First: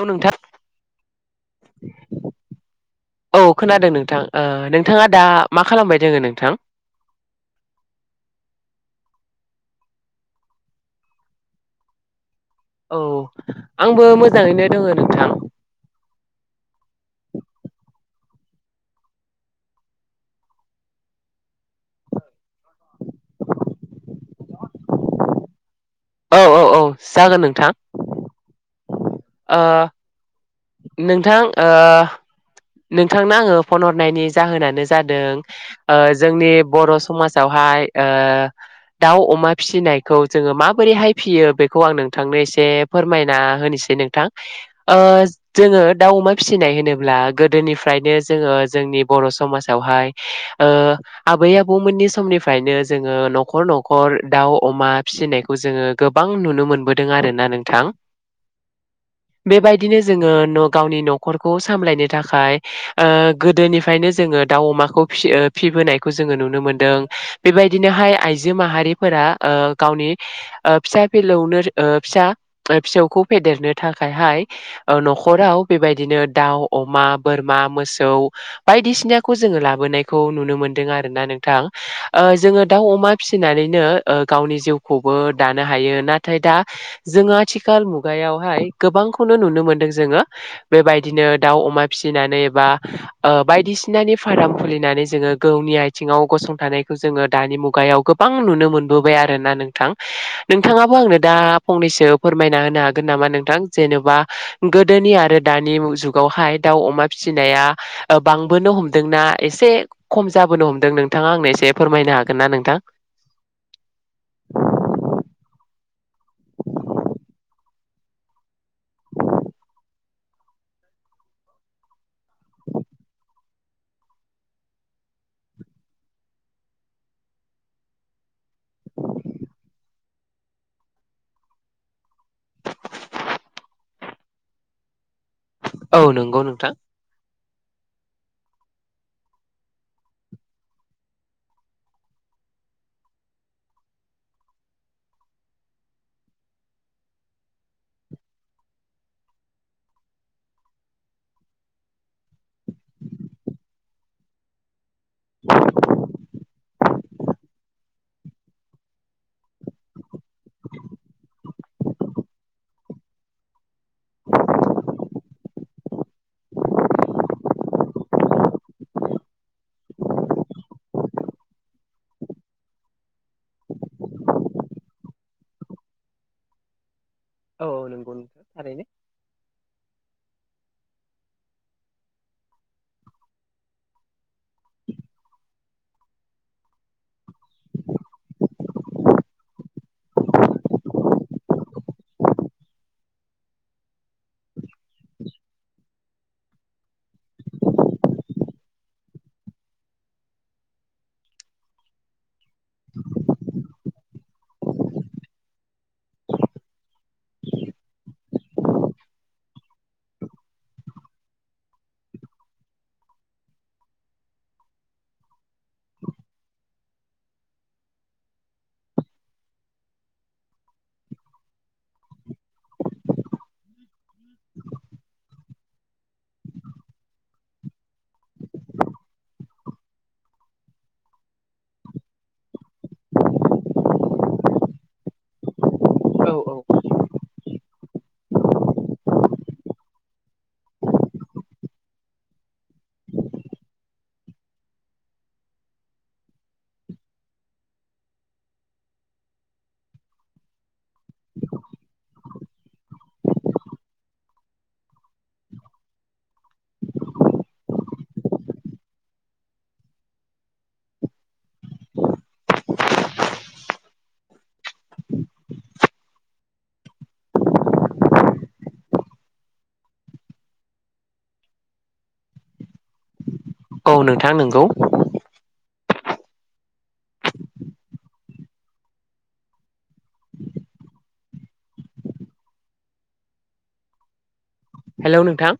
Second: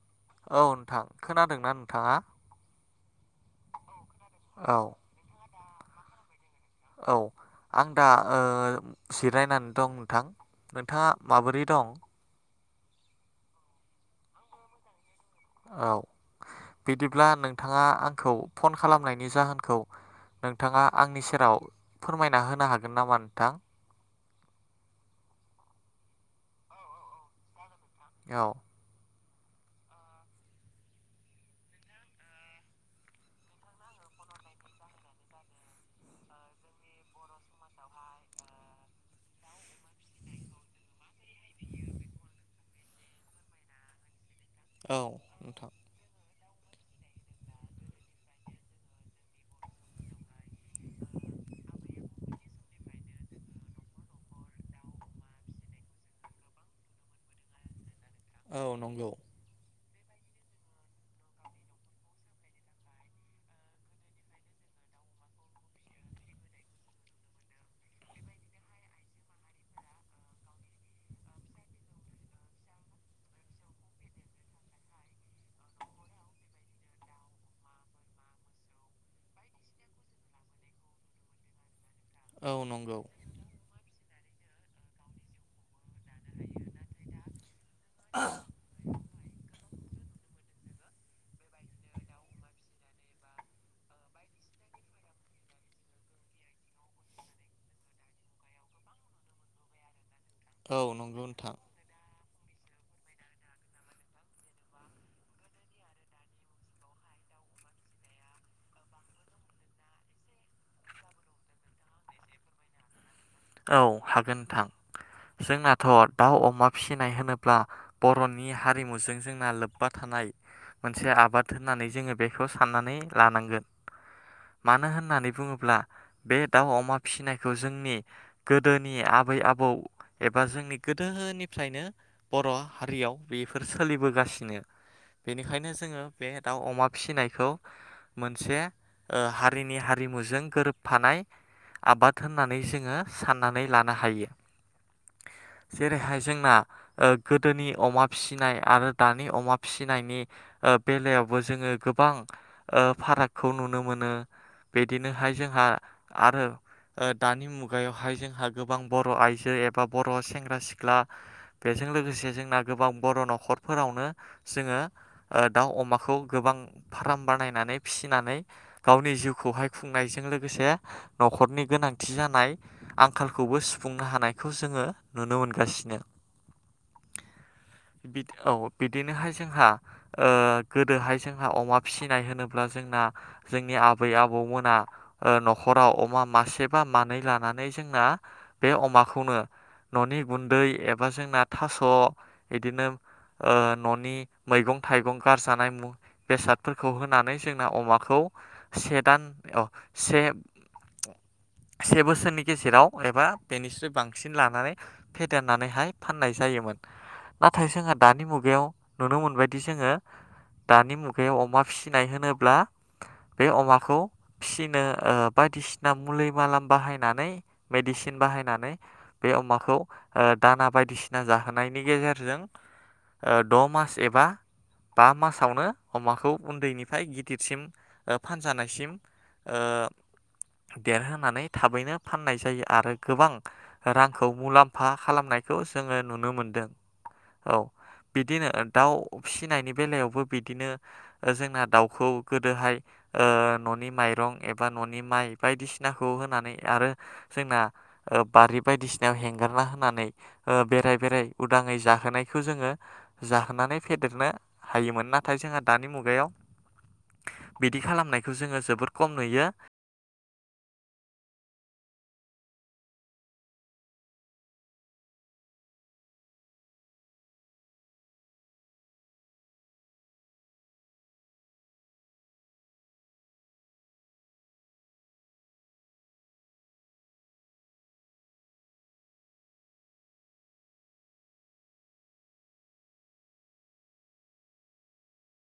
औ नोंथां औ नोंथां खोनादोंना नोंथाङा? औ खोनादों नोंथां। ओ औ नोंथाङा दा मा खालामबाय दोङो नोंथां? औ। आं दा ओ जिरायनानै दं नोंथां। नोंथाङा माबोरै दं? औ आंबो मोजाङैनो दङ नोंथां। औ बिदिब्ला नोंथाङा आंखौ फन खालामनायनि जाहोनखौ नोंथाङा आंनि सेराव फोरमायना होनो हागोन नामा नोंथां? औ औ औ जागोन नोंथां। औ। ओ नोंथां ओ नोंथांनो आङो फन हरनायनि जाहोनानो जादों ओ जोंनि बर' समाजावहा [unintelligible] ओ दाउ अमा फिसिनायखौ जोङो माबोरैहाय फियो बेखौ आं नोंथांनो एसे फोरमायना होनोसै नों ओ औ नोंथां जोङो दाउ अमा फिसिनाय होनोब्ला गोदोनिफ्रायनो जोङो जोंनि बर' समाजावहाय ओ आ बै आबौमोननि समनिफ्रायनो जोङो न'खर न'खर दाउ अमा फिसिनायखौ जोङो गोबां नुनो मोनबोदों आरोना नोंथां औ नंगौ बेबाय दिनो जोङो न गावनि न'खौ सामलायनो थाखाय ओ गोदोनिफ्रायनो जोङो दाउ अमा फि ओ फिबोनायखौ जोङो नुनो मोनदों। बेबायदिनोहाय आइजो माहारिफोरा ओ गावनि ओ फिसा बिलौनो ओ फिसा ओ फिसौखौ फेदेर नो थाखायहाय ओ न'खराव बेबायदिनो दाउ, अमा, बोरमा, मोसौ बायदिसिनाखौ जोङो लाबोनायखौ नुनो मोनदों आरोना नोंथां? ओ औ जोङो दाउ नंगौ अमा फिसिनानैनो ओ गावनि जिउखौबो दानो हायो नाथाय दा जोङो आथिखाल मुगायावहाय गोबांखौनो नुनो मोनदों जोङो बेबायदिनो दाउ अमा फिसिनानै एबा ओ बायदिसिनानि फार्म खुलिनानै जोङो गावनि आथिङाव गसंथानायखौ जोङो दानि मुगायाव गोबां नुनो मोनबोबाय आरोना नोंथां। औ नोंथाङाबो आंनो नंगौ दा नोंथां फंनैसो फोरमायना होनो हागोन नामा नोंथां जेनेबा गोदोनि आरो दानि जुगावहाय दाउ अमा फिसिनाया बांबोनो हमदोंना एसे खम जाबोनो हमदों नोंथाङा आंनो एसे फोरमायनो हागोनना नोंथां? औ हागोन थां। जोंनाथ' दाउ अमा फिसिनाय होनोब्ला बर'नि हारिमुजों जोंना लोब्बा था नाय मोनसे आबाद होननानै जोङो बेखौ साननानै लानांगोन। मानो होननानै बुङोब्ला बे दाउ अमा फिसिनायखौ जोंनि गोदोनि आबै आबौ एबा जोंनि गोदोनिफ्रायनो बर' हारियाव बेफोर सोलिबोगासिनो बेनिखायनो औ जोङो बे नंगौ दाउ नोंथां अमा फिसिनायखौ मोनसे ओ हारिनि हारिमुजों गोरोबफानाय आबाद होननानै जोङो साननानै लानो हायो। [unintelligible] जेरैहाय जोंना ओ गोदोनि अमा फिसिनाय आरो दानि अमा फिसिनायनि ओ बेलायावबो जोङो गोबां ओ फारागखौ नुनो मोनो। बिदिनोहाय जोंहा आरो ओ दानि मुग गायावहाय जोंहा गोबां बर' आइजो एबा बर' सेंग्रा सिख्ला बेजों लोगोसे जोंना गो गोबां बर' न'खर फोरावनो जोङो ओ दाउ अमाखौ गोबां फार्म बानायनानै फिसिनानै गावनि जिउखौहाय खुंनायजों लोगोसे न'खरनि गोनांथि जानाय आंखालखौबो सुफुंनो हानायखौ जोङो नुनो मोनगासिनो औ बिद औ बिदिनोहाय जोंहा ओ गोदोहाय जोंहा अमा फिसिनाय होनोब्ला जोंना जोंनि आबै आबौमोना ओ न'खराव अमा मासे बा मानै लानानै जोंना बे अमाखौनो न'नि गुन्दै एबा जोंना थास' इदिनो ओ न'नि मैगं थाइगं गारजानाय मु बेसादफोरखौ होनानै जोंना अमाखौ से दान अ से से बोसोरनि गेजेराव एबा बेनिसुय बांसिन लानानै फेदेरनानैहाय फाननाय जायोमोन नाथाय जोंहा दानि मुगायाव नुनो मोनबायदि जोङो दानि मुगायाव अमा फिसिनाय होनोब्ला बे अमाखौ फिसिनो ओ बाय बायदिसिना मुलि मालाम बाहायनानै मेडिसिन बाहायनानै बे अमाखौ ओ दाना बायदिसिना जाहोनायनि गेजेरजों ओ दड' मस एबा बा मासावनो अमाखौ उन्दैनिफ्राय गिदिरसिम ओ फानजानायसिम ओ देरहोनानै थाबैनो फाननाय जायो आरो गोबां रांखौ मुलाम्फा खालामनायखौ जोङो नुनो मोनदों औ औ बिदिनो दाउ फिसिनायनि बेलायावबो बिदिनो जोंना दाउखौ गोदोहाय ओ न'नि माइरं एबा न'नि माइ बायदिसिनाखौ होनानै आरो जोंना ओ बारि बायदिसिनायाव हेंगारना होनानै हो बेराय बेराय उदाङै जा जाहोनायखौ जोङो जाहोनानै फेदेरनो हायोमोन नाथाय जोंहा दानि मुगायाव बिदि खालामनायखौ जोङो जोबोर खम नुयो [unintelligible] औ नोंथां नंगौ हेल' नोंथां